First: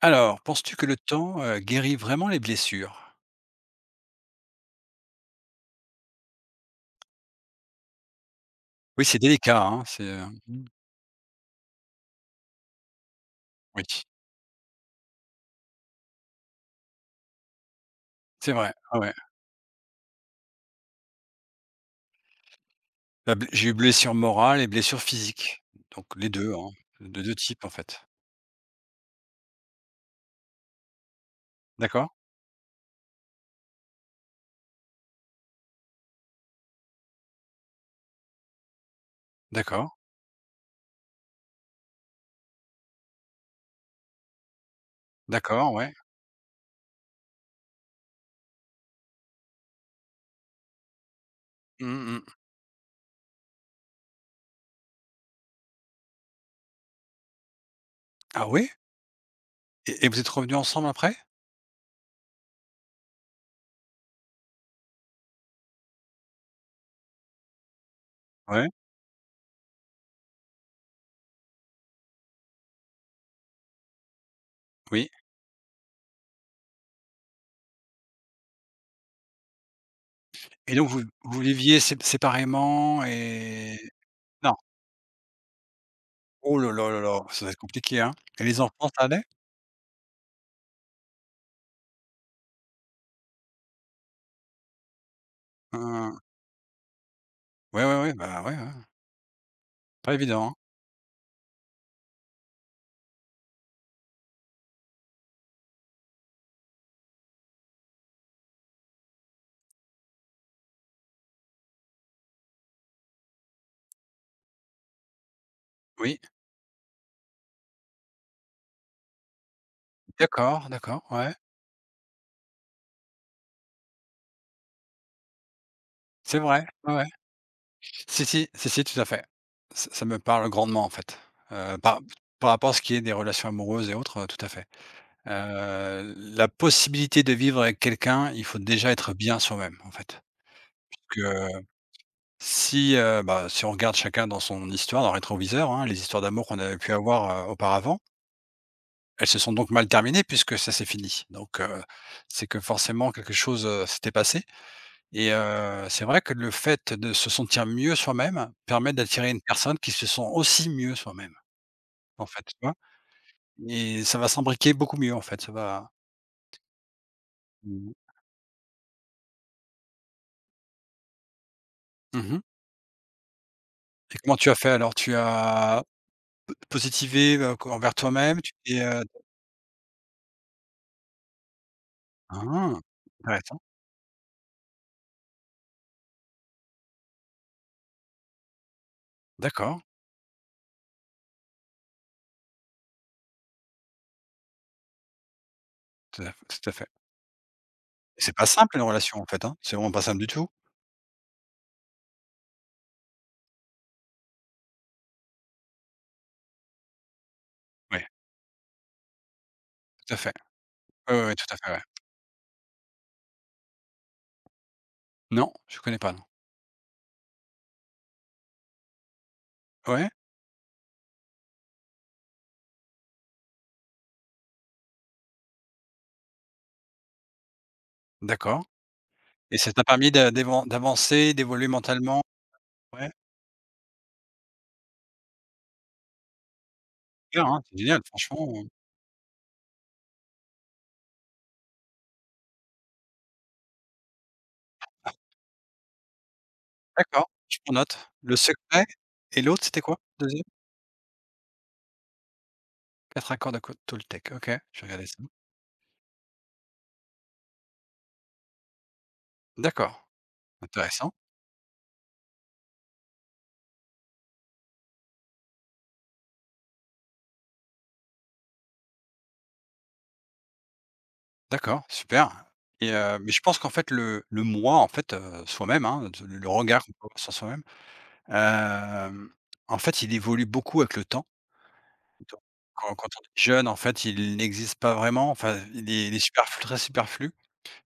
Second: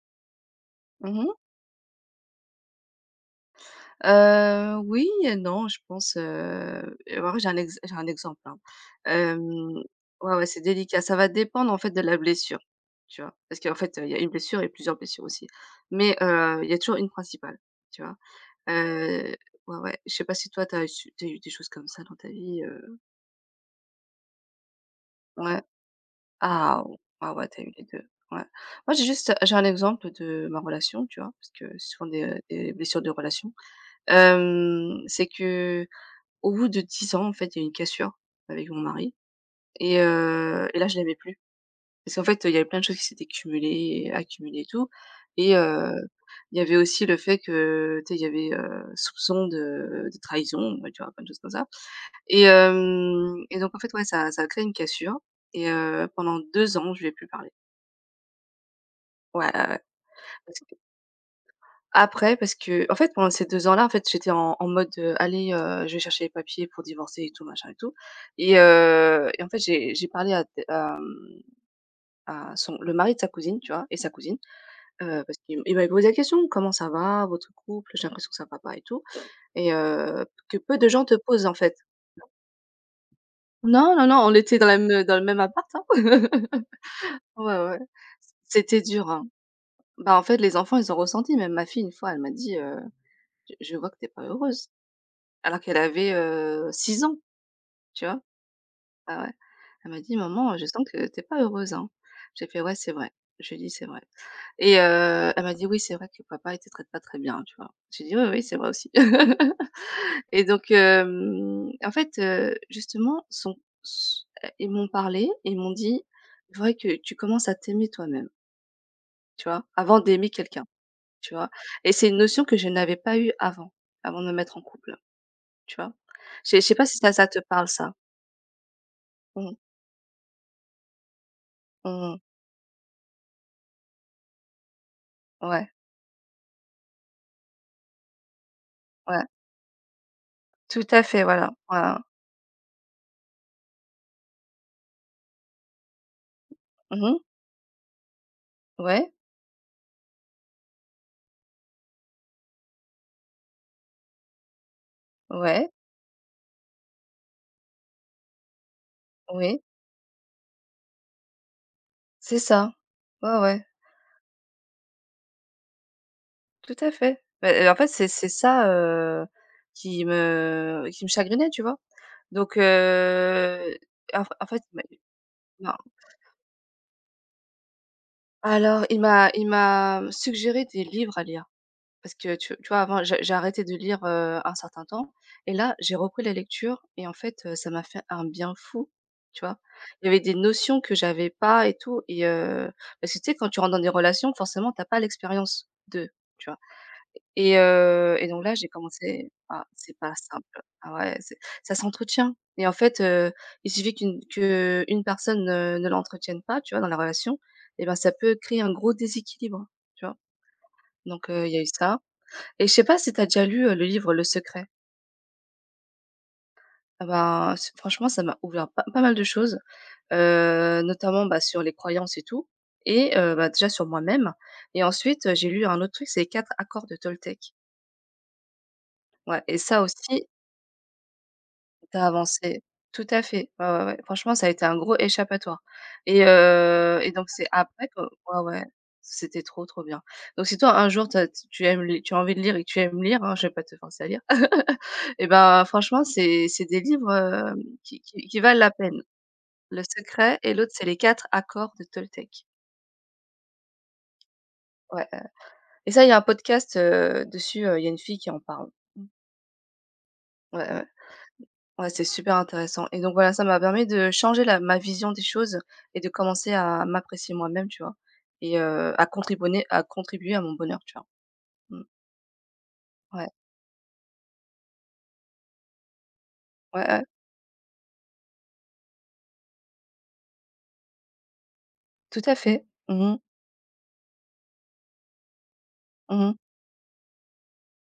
Alors, penses-tu que le Mmh mh. temps, guérit vraiment les blessures? Oui et non, je pense, alors j'ai un exemple, hein. Oui, c'est Hem, délicat, hein, ouais, ouais, c'est délicat. Ça va dépendre, en fait, de la blessure, tu vois? Parce qu'en oui, fait, il y a une blessure et plusieurs blessures aussi. Mais, il y a toujours une principale, tu vois? c'est vrai, ouais. Heu, ouais, ouais, je sais pas si toi t'as eu su tu eu des choses comme ça dans ta vie? La ble J'ai eu blessure morale et blessure Ouais. physique, donc les 2, hein, Ah ou de ah 2 ouais, t'as types, en eu les 2. fait. Ouais. Moi, j'ai un exemple de ma relation, tu vois? Parce que c'est D'accord, souvent des blessures de relation. C'est que au bout de 10 ans, en fait, il y a eu une cassure avec mon mari d'accord, et là, je l'aimais plus. Parce qu'en fait, il y avait plein de choses qui s'étaient accumulées et tout et d'accord, ouais. il y avait aussi le fait que, tu sais, il y avait, soupçon de trahison, ouais, tu vois? Plein de choses comme ça Mmh mh. et donc en fait, ouais, ça a créé une cassure et pendant 2 ans, je lui ai plus parlé. Ah oui? Ouais, ouais, ouais. Et vous êtes revenus ensemble après? Après parce que, en fait, pendant ces 2 ans-là, en fait, j'étais en mode, «Allez, je vais chercher les papiers pour divorcer et tout, machin et tout» et Ouais, heu et en fait, j'ai parlé à à son le mari de sa cousine, tu vois? Et sa cousine, oui parce qu'il m'avait posé la question: «Comment ça va votre couple? J'ai l'impression que ça va pas et tout» et que et peu de donc vous gens te vous posent, en fait. viviez sép séparément et Non, non, non, on non? était dans la me dans le même appart, hein. Oh là là là là, ça va Ouais, être ouais. compliqué, hein, et les enfants, C'était ça dur, allait? hein. Bah, en fait, les enfants, ils ont ressenti. Même ma fille, une fois, elle m'a dit, «Je vois que t'es pas heureuse». Alors qu'elle avait, Heu, 6 ans, ouais, tu vois? bah, ouais, Ah ouais. Elle m'a pas dit: évident, hein. «Maman, je sens que t'es pas heureuse, hein». J'ai fait: «Ouais, c'est vrai». Je lui ai dit: «C'est vrai» et elle m'a dit: «Oui, c'est vrai que papa, il te traite pas très bien», tu vois? J'ai dit: «Oui, oui, c'est vrai aussi» et donc en fait, justement, son s ils m'ont parlé et ils m'ont dit: Oui, «Il faudrait que tu commences à t'aimer toi-même», tu vois? Avant d'aimer quelqu'un, d'accord, ouais. tu vois? Et c'est une notion que je n'avais pas eue avant, avant de me mettre en couple, tu vois? C'est Je sais je vrai, sais pas si ouais. ça te parle ça? Si, si, tout à fait. Mmh. Ç Ça me parle grandement, en fait, heu, par Mmh. par rapport à ce qui est des relations amoureuses et autres, tout à fait. Ouais, La possibilité de vivre avec quelqu'un, il faut déjà être ouais, bien soi-même, en fait. tout à fait, Que voilà, voilà. si, bah, si on regarde chacun dans son histoire, dans le rétroviseur, hein, les histoires d'amour qu'on avait pu Mmh. avoir, auparavant, Ouais, elles se sont donc mal terminées puisque ça s'est fini. Donc c'est que forcément quelque chose, s'était passé. Et ouais, c'est vrai que le fait de se sentir mieux soi-même permet d'attirer une oui, personne qui se sent aussi mieux soi-même, en c'est fait, tu ça. vois? Ouais, ouais, Et ça va s'imbriquer beaucoup mieux, en fait, ça va tout à fait. Beh, en fait, mmh c'est ça, qui me chagrinait, tu vois? mh. Donc Et en comment en tu as fait, fait il m'a alors? Tu non. as positivé, co envers toi-même? Alors il m'a il m'a suggéré des livres à lire. Parce que tu Ah! vois, avant, j'ai Intéressant. arrêté de lire, un certain temps et là, j'ai repris la lecture et en fait, ça m'a fait un bien fou, tu vois? D'accord, Il y avait des notions que j'avais pas et tout parce que tu sais, quand tu rentres dans des relations, forcément, t'as pas l'expérience de, tu vois? tout à fait. Et C'est donc pas là, j'ai simple une relation, en commencé fait, hein? ah, C'est vraiment c'est pas pas simple du tout? simple. Ah ouais, c'est ça s'entretient et en fait, il suffit qu'une que une personne ne l'entretienne pas, tu vois, dans la relation et ben, Oui. ça peut créer un gros déséquilibre, tu Tout vois? à fait. Oui, Donc ouais, tout il à y a eu fait, ouais. ça. Et je sais pas si tu as déjà lu, le livre Le Secret? Non, je connais pas, non. Ah ben, c franchement, ça m'a ouvert pas mal de choses, Ouais? Notamment, bah, sur les croyances et tout et bah, déjà sur moi-même et ensuite, j'ai lu un autre truc, c'est les 4 accords de Toltec. D'accord. Ouais et Et ça ça t'a permis aussi, d'a d'évan d'avancer, d'évoluer t'as mentalement? avancé tout Ouais. à fait, ouais, ouais, ouais. Franchement, ça a été un gros échappatoire et donc Bien, c'est hein, c'est après que génial, ouais, franchement, ouais, c'était trop, trop bien. Donc si toi, un jour, t'as, tu tu aimes li tu as envie de lire et que tu aimes lire, hein, je vais pas te forcer à lire, et ben franchement, c'est des livres, d'accord, je prends note. qui qui Le qui valent la secret, peine. et l'autre, c'était Le quoi? secret Deuxième. et l'autre, c'est les 4 accords de Toltec. 4 accords de co Toltec, OK, je vais Ouais, regarder ça. Et ça, il y a un podcast, dessus, il y a une fille qui en parle. Mmh. D'accord, Ouais, ouais. intéressant. Ouais, c'est super intéressant et donc voilà, ça m'a permis de changer la ma vision des choses et de commencer à m'apprécier moi-même, tu vois? Et à contribuer à mon bonheur, tu vois? Mmh. D'accord, super, et Ouais, mais je pense qu'en fait le moi, en fait, soi-même, hein, de le ouais, regard qu'on peut ouais, avoir sur soi-même, hem, en fait, il évolue beaucoup avec le temps. tout à Donc fait. quand Mmh mh. on est jeune, en fait, il n'existe pas vraiment, enfin, il est Mmh. superflu, très superflu,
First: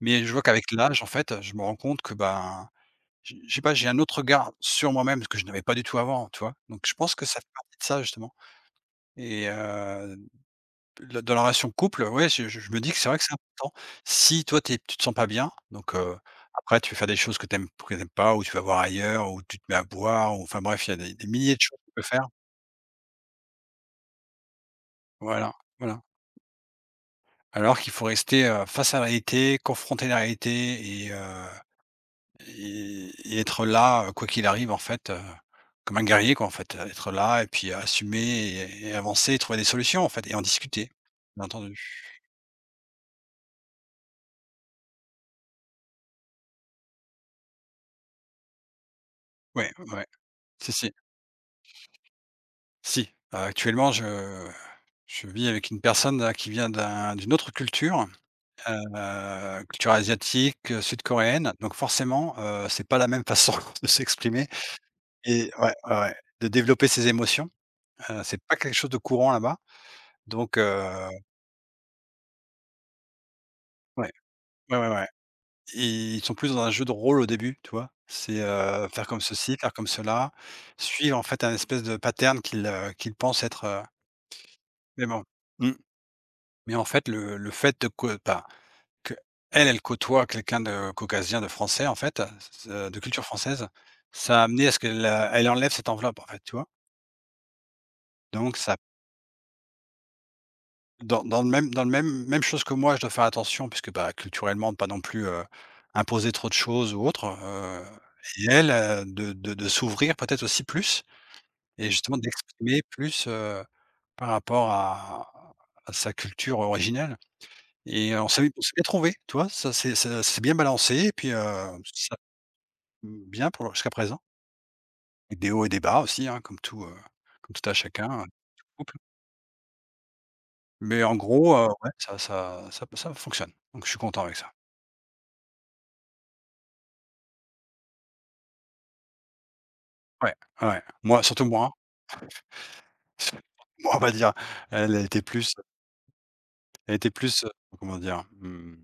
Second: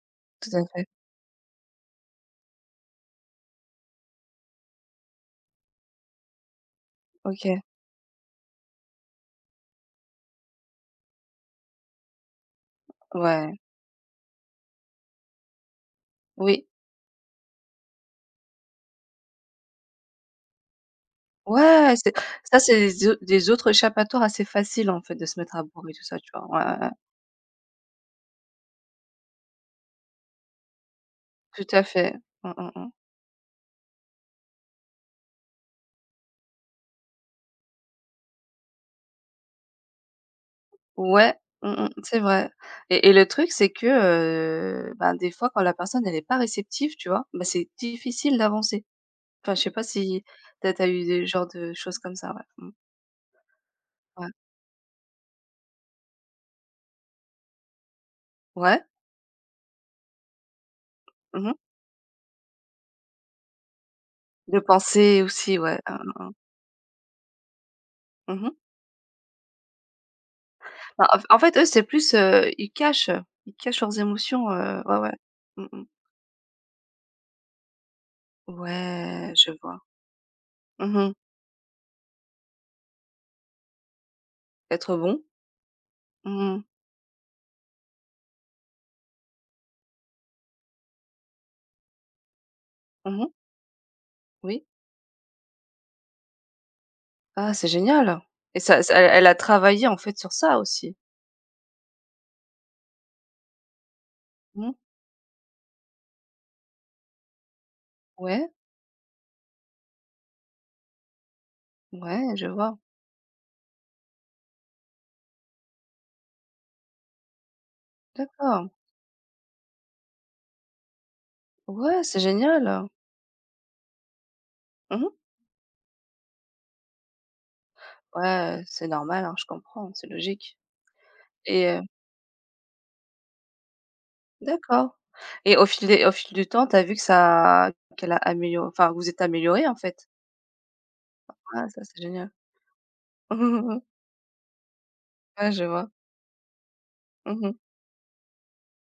mais je vois Tout à qu'avec fait. l'âge, en fait, je me rends compte que, ben je sais pas, j'ai un autre regard sur moi-même, ce que je n'avais pas du tout avant, tu vois? Donc je pense que ça fait OK. partie de ça justement, et le dans la relation couple, ouais, je me dis que c'est vrai que c'est Ouais. important. Si toi, tu te sens pas bien, Oui. après tu vas faire des choses que tu aimes que tu pas ou tu vas voir ailleurs ou tu te mets à boire ou enfin bref, il y a des milliers de choses que tu Ouais, peux c'est faire. ça, c'est des autres échappatoires assez faciles, en fait, de se Voilà, mettre à bourrer et voilà. tout ça, tu vois? Ouais, ouais, ouais, Alors qu'il faut rester, face à la réalité, confronter la réalité, et tout à fait. Mmh, mmh, mmh. et être là, quoi qu'il arrive en fait, comme un guerrier quoi en fait, être là et puis assumer et avancer et trouver des solutions en fait et en discuter, Ouais, bien mmh entendu. mh, c'est vrai et le truc, c'est que, ben, des fois, quand la personne, elle est pas réceptive, tu vois? Bah, c'est difficile d'avancer. Enfin, je sais Ouais, pas ouais, si tu si, as tu as si, eu des genres de choses comme ça? Ouais, mmh, si, actuellement ouais. je vis avec une personne, qui vient d'un d'une autre culture, Ouais, culture asiatique, mmh sud-coréenne, mh. donc forcément, c'est pas la même façon de s'exprimer, De penser et aussi, ouais, ouais, hein, de développer ses émotions, hein, mmh c'est pas mh. quelque chose de courant là-bas, donc Bah, en fait, eux, c'est plus, ils cachent leurs ouais, émotions, ouais, ouais. ouais. Mmh mh. Ils sont plus dans un jeu de rôle au début, tu vois? C'est, faire comme Ouais, je ceci, faire vois. comme cela, Mmh mh. suivre en fait un espèce de pattern qu'ils pensent être, heu, Être mais bon. bon. Mmh, Mmh. mais en fait le fait de que enfin, qu'elle, elle côtoie quelqu'un de caucasien, de français en fait, de Mmh culture mh. française, ça a Oui. amené à ce qu'elle, elle enlève cette enveloppe en fait, tu vois? Ah, c'est génial Donc et ça ça elle a travaillé, en fait, sur ça aussi? Dans le même même chose, que moi, je dois faire attention puisque, bah, Mmh. culturellement, pas non plus, imposer trop de choses ou autre, heu, et Ouais, elle, de s'ouvrir peut-être aussi plus et justement ouais, je vois. d'exprimer plus, par rapport à sa culture originelle, et on D'accord. s'est bien trouvé. Tu vois? Ça c'est bien balancé et puis, Ouais, ça c'est génial. bien pour jusqu'à présent. Mmh mh. Et des hauts et des bas aussi, hein, comme tout à chacun, Ouais, tout c'est couple. normal, hein, je comprends, c'est logique Mais en gros, et heu, ouais, ça fonctionne. Donc je suis content avec ça. d'accord et au fil du temps, tu as vu que ça qu'elle a amélioré enfin, vous vous êtes améliorés, en fait? Ouais, ouais. Moi, surtout Ah, moi. ça, c'est génial. Moi, on va dire, elle, elle était Ouais, plus, je vois. elle était Mmh plus, heu, mh. comment dire? Mmh,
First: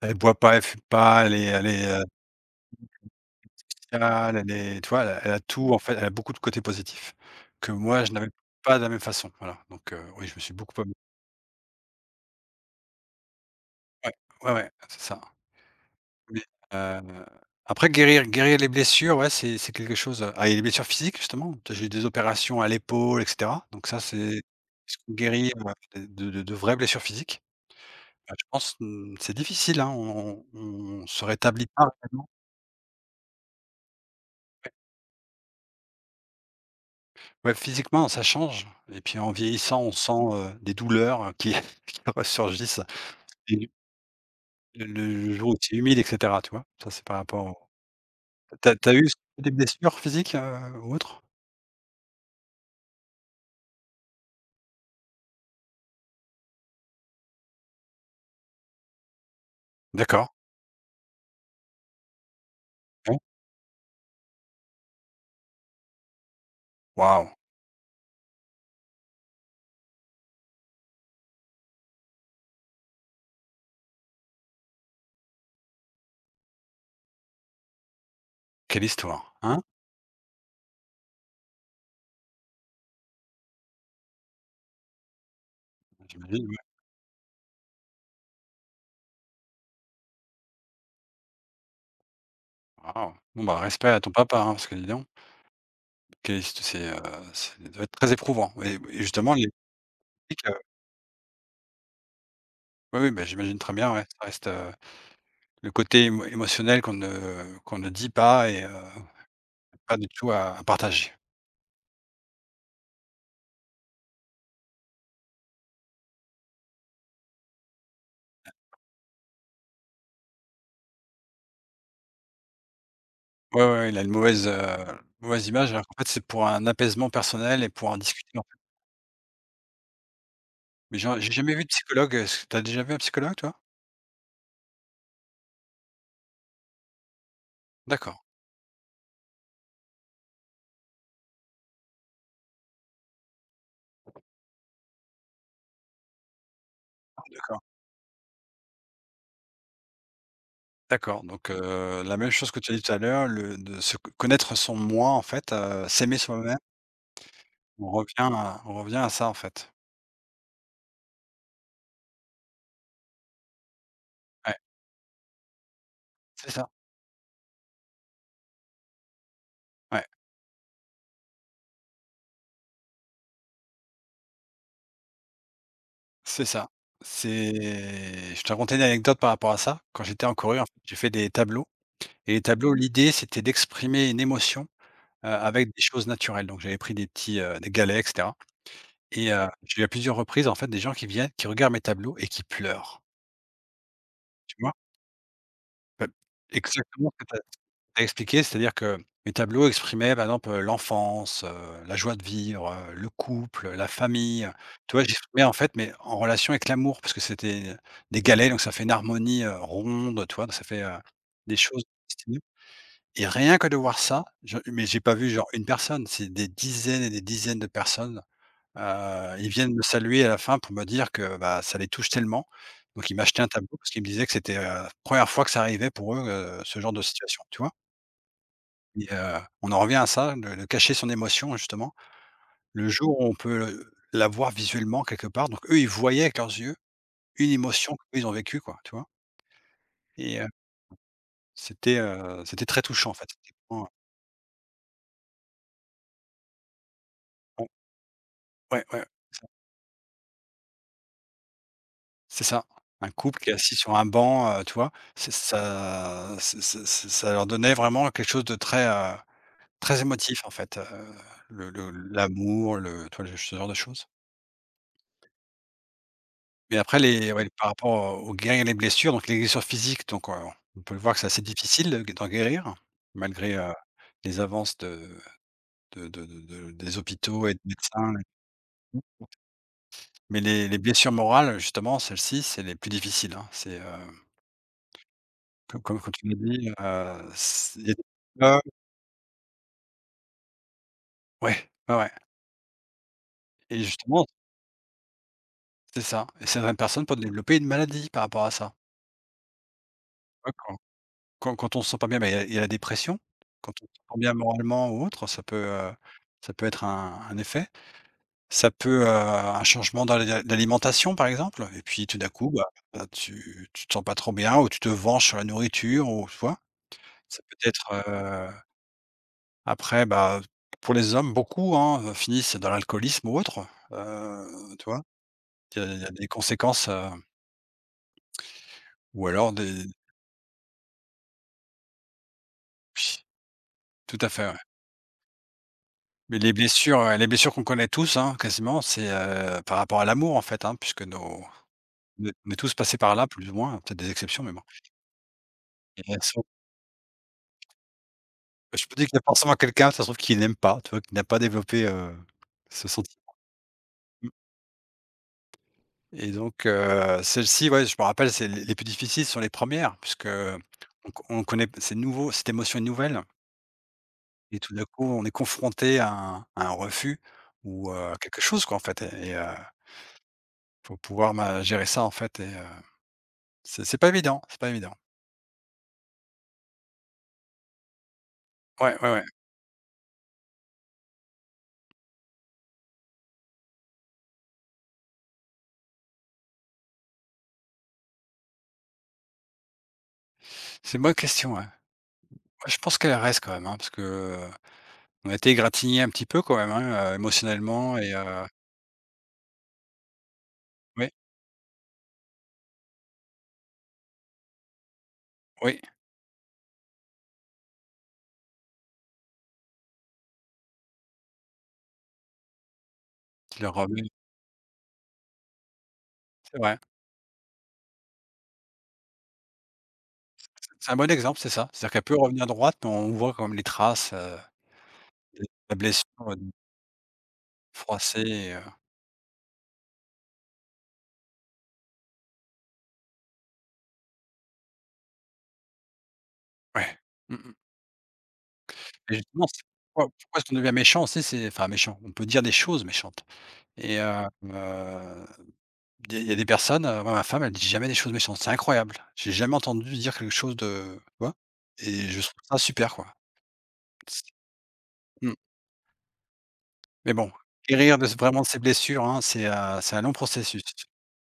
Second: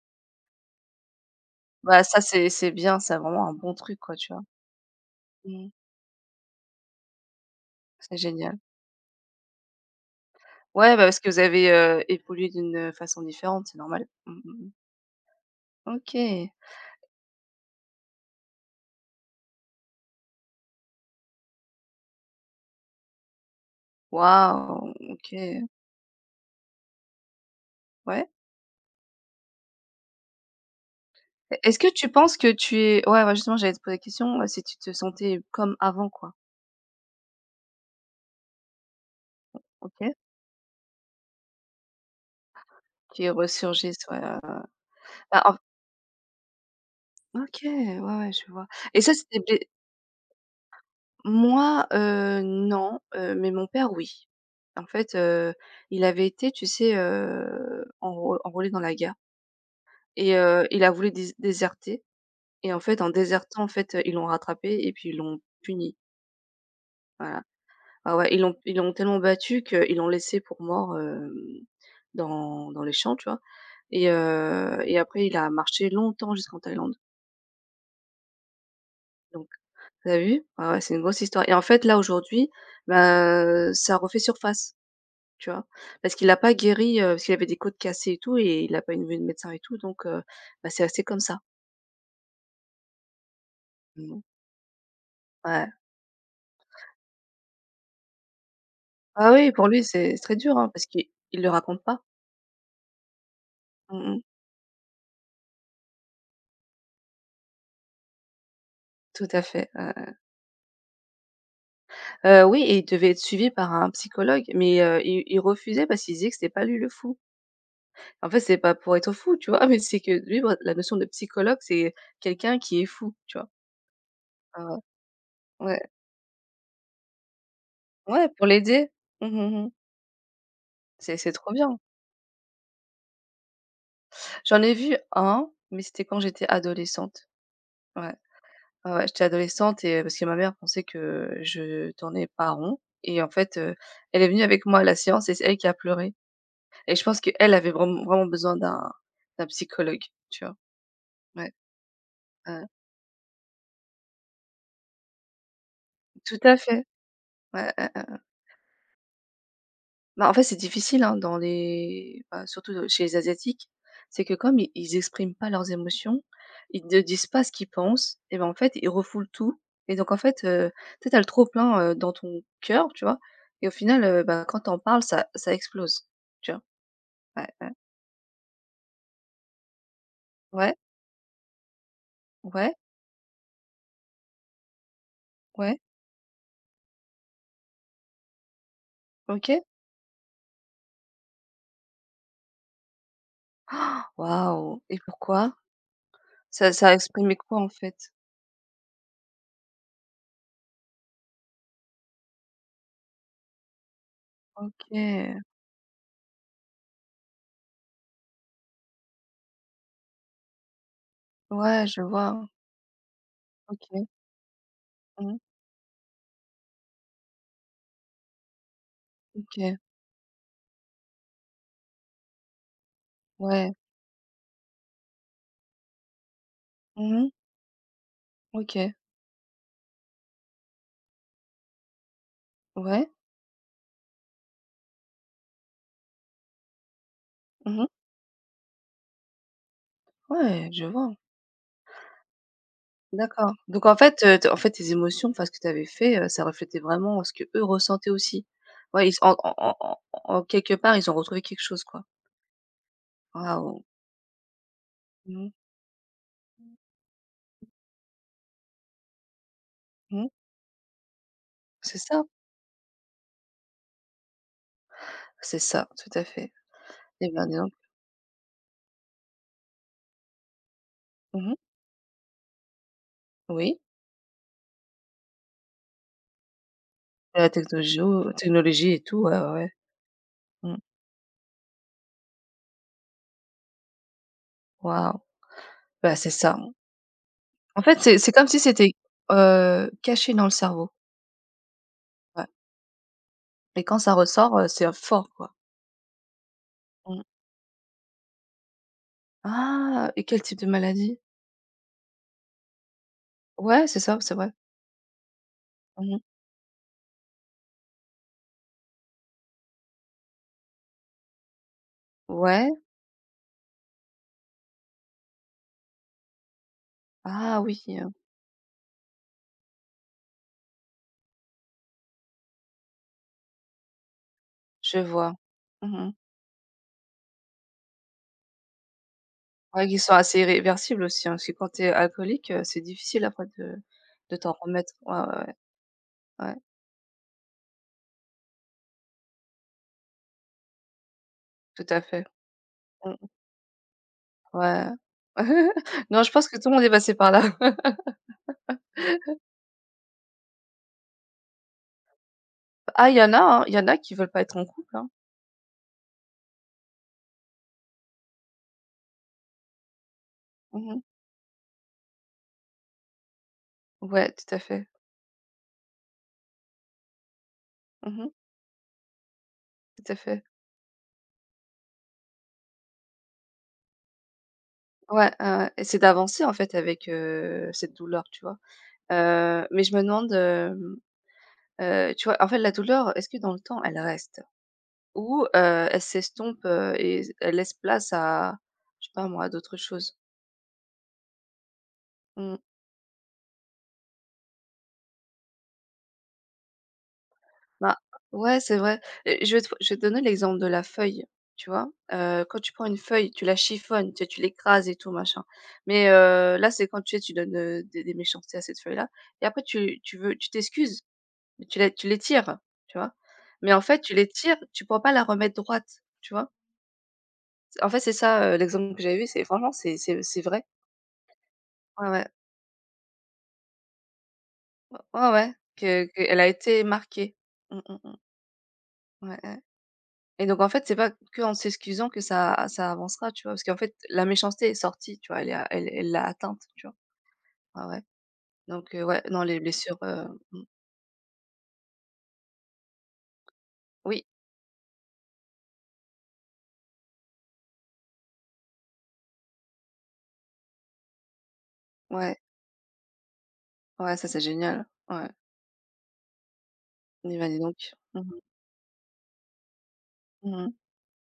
elle boit pas, elle fume pas, elle est, Bah, ça, c'est bien, c'est vraiment un bon truc, quoi, tu sociale, vois? elle est tu vois? Elle a Mmh. tout, en fait, elle a beaucoup de côtés positifs que moi, je C'est n'avais génial. pas de la même façon, voilà. Donc oui, je me suis beaucoup amélioré. Ouais, bah, parce que vous avez, évolué d'une, façon différente, c'est normal. Ouais, Mmh mh mh. ouais, c'est ça. Mais OK. heu, après guérir, guérir les blessures, ouais, c'est quelque chose, ah, et les blessures physiques, justement, j'ai eu des opérations à l'épaule et cetera. Donc ça, c'est Waouh! ce qu'on guérit, OK. De vraies blessures physiques. Ouais. Bah, je pense, mmh, c'est difficile, hein, on se E rétablit est-ce pas que tu vraiment. penses que tu es ouais, ouais, justement, j'allais te poser la question, si tu te sentais comme avant, quoi. Ouais, physiquement, ça change, et puis en vieillissant, on sent, OK. Des douleurs, qui qui ressurgissent, Qui et resurgissent, ouais, ouais, ouais. le Bah, jour en où c'est humide et cetera, tu vois? Ça, c'est par rapport au OK, ouais, ouais, je vois tu as et eu ça, c'était des des blessures physiques, ou autres? moi, non, mais mon père, oui. En fait, il avait été, tu sais, enrôlé dans la guerre D'accord. et il a voulu déserter. Et en fait, en Ouais. désertant, en fait, ils l'ont rattrapé et puis ils l'ont puni. Waouh, Voilà. Ah ouais, ils l'ont tellement battu qu'ils l'ont laissé pour mort, dans les champs, tu vois? Et après il a marché longtemps jusqu'en Thaïlande. quelle histoire, Donc hein? t'as vu? Ah ouais, c'est une grosse histoire et en fait, là, aujourd'hui, bah, ça refait surface, tu vois? Parce qu'il a J'imagine, pas ouais. guéri, parce qu'il avait des côtes cassées et tout et il a pas une vu de médecin et tout donc bah, c'est resté comme ça. Waouh. Bon, bah, respect à ton Mmh. papa, hein, parce que dis donc, Ouais. quelle hist c'est, ça doit être très éprouvant, et Ah justement les oui, pour lui, c'est très heu, dur, hein, parce qu'il il le raconte pas. oui, oui, bah, j'imagine très bien, ouais, Mmh. ça reste, heu. Le côté émotionnel qu'on ne dit pas et Tout à fait, pas du tout à partager. Oui et il devait être suivi par un psychologue, mais, il refusait parce qu'il disait que c'était pas lui le fou. En fait, c'est pas pour être fou, tu vois? Mais c'est que lui, bah, la notion de psychologue, c'est quelqu'un qui est fou, tu vois? Ouais, ouais, il a une mauvaise, Heu, mauvaise image ouais, alors qu'en fait c'est pour un apaisement personnel et pour en ouais, ouais, discuter en pour fait. l'aider. Mmh mh, mmh. Mais C'est c'est j'ai trop jamais vu de bien. psychologue, est-ce que tu déjà vu un psychologue toi? J'en ai vu un, mais c'était quand j'étais adolescente. Ouais, D'accord, ouais, ouais, j'étais adolescente et parce que ma mère pensait que je tournais pas rond et en fait, elle est venue avec moi à la séance et c'est elle qui a pleuré. Et je pense qu'elle d'accord, avait vraiment vraiment besoin d'un psychologue, tu vois? d'accord donc Ouais, la même chose que heu, tu as dit tout à l'heure, le de se co connaître son moi en fait, s'aimer tout à soi-même, fait. Ouais, ouais, ouais, ouais. On revient à ça en fait. Bah, en fait, c'est difficile, hein, dans les bah, surtout, chez les asiatiques, c'est que Ouais, comme i ils expriment pas leurs émotions, c'est ça, ils ne disent pas ce qu'ils pensent et ben, en fait, ils refoulent tout et ouais, donc en fait, tu sais, tu as le trop plein, dans ton cœur, tu vois? Et au final, bah, quand tu en parles, ça explose, c'est tu vois? ça. Ouais, C'est ouais. Je te racontais une anecdote par rapport à ça. Quand j'étais en Corée en fait, Ouais, j'ai fait des tableaux. Et les tableaux, ouais, l'idée, c'était d'exprimer une émotion, avec ouais, des choses naturelles. Donc j'avais pris des petits, des galets et cetera, et OK. j'ai eu à plusieurs reprises, en fait, des gens qui viennent, qui regardent mes tableaux et qui pleurent, tu vois? Waouh et pourquoi? Bah, Ça exactement ce exprimait que tu quoi, en fait? as expliqué, c'est-à-dire que mes tableaux exprimaient, par exemple, l'enfance, la joie de vivre, le couple, la famille, tu vois? OK. J'exprimais, en fait, mais en relation avec l'amour parce que c'était des galets, donc ça fait une harmonie, ronde, tu vois? Donc ça fait, des choses. Ouais, je vois. Et rien que de voir OK. ça, je mais j'ai pas vu Mmh. genre une personne, c'est des dizaines et des dizaines de personnes, ils viennent OK. me saluer à la fin pour me dire que, bah, ça les touche tellement. Donc ils m'achetaient un Ouais. tableau parce qu'ils me disaient que c'était, première fois que ça arrivait pour eux, ce genre de Mmh. situation, tu vois? OK. Et on en revient à ça, de cacher son émotion justement. Le Ouais. jour où on peut, la voir visuellement quelque part, donc eux, ils voyaient avec leurs yeux une Mmh. émotion qu'ils ont vécue quoi, tu vois? Et Ouais, je vois. c'était, c'était très touchant en fait. D'accord. C'était Donc vraiment en fait, tes émotions, enfin, ce que tu avais fait, ça reflétait vraiment ce que eux ouais, ressentaient aussi. Ouais. Ouais, ils en quelque part, ils ont retrouvé quelque chose, quoi. C'est ça, un couple qui est assis Waouh. sur un banc, tu vois? Mmh mh. C'est ça leur donnait vraiment quelque chose de très, très émotif en fait, le C'est ça. l'amour, le tu vois? Ce genre de choses. C'est ça, tout à fait. Mais après Et les ben, ouais, dis par donc rapport aux guérir les blessures, donc les blessures physiques, on peut le voir que c'est assez mmh. difficile de d'en guérir malgré, Oui, les avances de de de de des hôpitaux la et des médecins. technologie, technologie et tout, ouais, ouais, ouais. Mais Mmh. les blessures morales justement, celles-ci, c'est les plus difficiles, hein, c'est, heu, Waouh. Co comme comme Bah, tu c'est l'as ça. dit, s En il y a fait, des c'est comme si c'était, caché dans le cerveau. ouais, ouais, Ouais et et quand ça justement, ressort, c'est, fort, quoi. c'est ça et certaines personnes peuvent Mmh. développer une maladie par rapport à ça. Ah et quel Ouais, type de quand maladie? quand on se sent pas bien, bah, il y a la dépression. Quand Ouais, on se c'est sent pas ça, c'est bien vrai. moralement ou autre, Mmh. ça peut être un effet. Ça peut, un changement dans l'alimentation, par exemple, et puis tout d'un coup, bah, Ouais. bah, tu te sens pas trop bien ou tu te venges sur la nourriture ou tu vois? Ça peut Ah oui, être, heu. Après, bah, pour les hommes, beaucoup, hein, finissent dans l'alcoolisme ou autre, tu je vois? vois. Il y a Mmh. Des conséquences, ou alors Ouais, des qui sont assez irréversibles aussi, hein, parce que quand t'es alcoolique, c'est difficile oui, après de tout à de fait, t'en ouais. remettre. Ouais, ouais, Mais ouais, ouais, les blessures qu'on connaît tous, hein, quasiment, c'est, par rapport à l'amour, en fait, hein, puisque nos tout à fait. on est tous passés Mmh. par là, plus ou moins, peut-être des exceptions, mais bon. Ouais. Et Non, elles je sont pense que tout le monde est passé par là. je peux dire qu'il y a forcément quelqu'un, ça se trouve, qui n'aime pas, tu vois? Qui n'a pas développé, ce Ah, il y sentiment. en a, hein, il y en a qui veulent pas être en couple, hein. Et donc, celle-ci, ouais, je me rappelle, c'est les plus difficiles sont les premières puisque Mmh. On connaît c'est nouveau, cette émotion est nouvelle, Ouais, tout à et tout d'un fait. coup, on est confronté à un refus ou, Mmh. quelque chose quoi, en fait, et Tout à fait. faut pouvoir ma gérer ça, en fait, et c'est pas évident, c'est pas évident. Ouais, ouais, ouais et c'est d'avancer, en fait, avec, cette douleur, tu vois? Ouais, ouais. Mais je me demande, tu vois, en fait, la douleur, est-ce que dans le temps, elle reste? Ou, elle s'estompe, et elle laisse place à, je sais pas moi, à d'autres choses? C'est une bonne question, ouais. Mmh. Ouais, je pense qu'elle reste quand même, hein, parce que, on a été égratignés un petit peu quand même, hein, émotionnellement Bah, et ouais, c'est vrai. Et je vais te donner l'exemple de la oui, feuille, tu vois? Quand tu prends une feuille, tu la chiffonnes, tu l'écrases et tout machin. oui, Mais, là, c'est quand, tu sais, tu donnes, des méchancetés à cette feuille-là et après tu t'excuses. Mais tu les tires tu vois? tu le Mais en fait, remets, tu les tires tu pourras pas la remettre droite, tu vois? c'est vrai. En fait, c'est ça, l'exemple que j'avais vu, c'est franchement, c'est vrai. C'est un bon exemple, c'est ça. C'est-à-dire qu'elle Ouais, peut ouais. revenir droite, mais on voit quand même les traces, heu, Ouais, ouais, la blessure, que elle a de été marquée. Mmh, mmh, mmh. froisser heu, Ouais, ouais et donc en fait, c'est pas que en s'excusant que ça avancera, tu vois? Parce qu'en fait, la méchanceté est sortie, tu vois? Elle est a elle elle l'a atteinte, tu vois? ouais. Mmh mh. Ouais, ouais donc Et ouais, non, justement, les c'est blessures, pourquoi est-ce qu'on mmh, devient méchant aussi? C'est enfin méchant, on peut dire des choses méchantes et oui, il y a des personnes, moi ma femme, elle dit jamais des choses méchantes, c'est incroyable. J'ai jamais entendu dire quelque chose de tu vois? Et je trouve ouais, ça super, quoi. ouais, C'est ça, c'est génial. Ouais. mmh, mais bon, Eh ben, dis donc. guérir de s Mmh mh. vraiment de ses blessures, hein, c'est un long processus. Mmh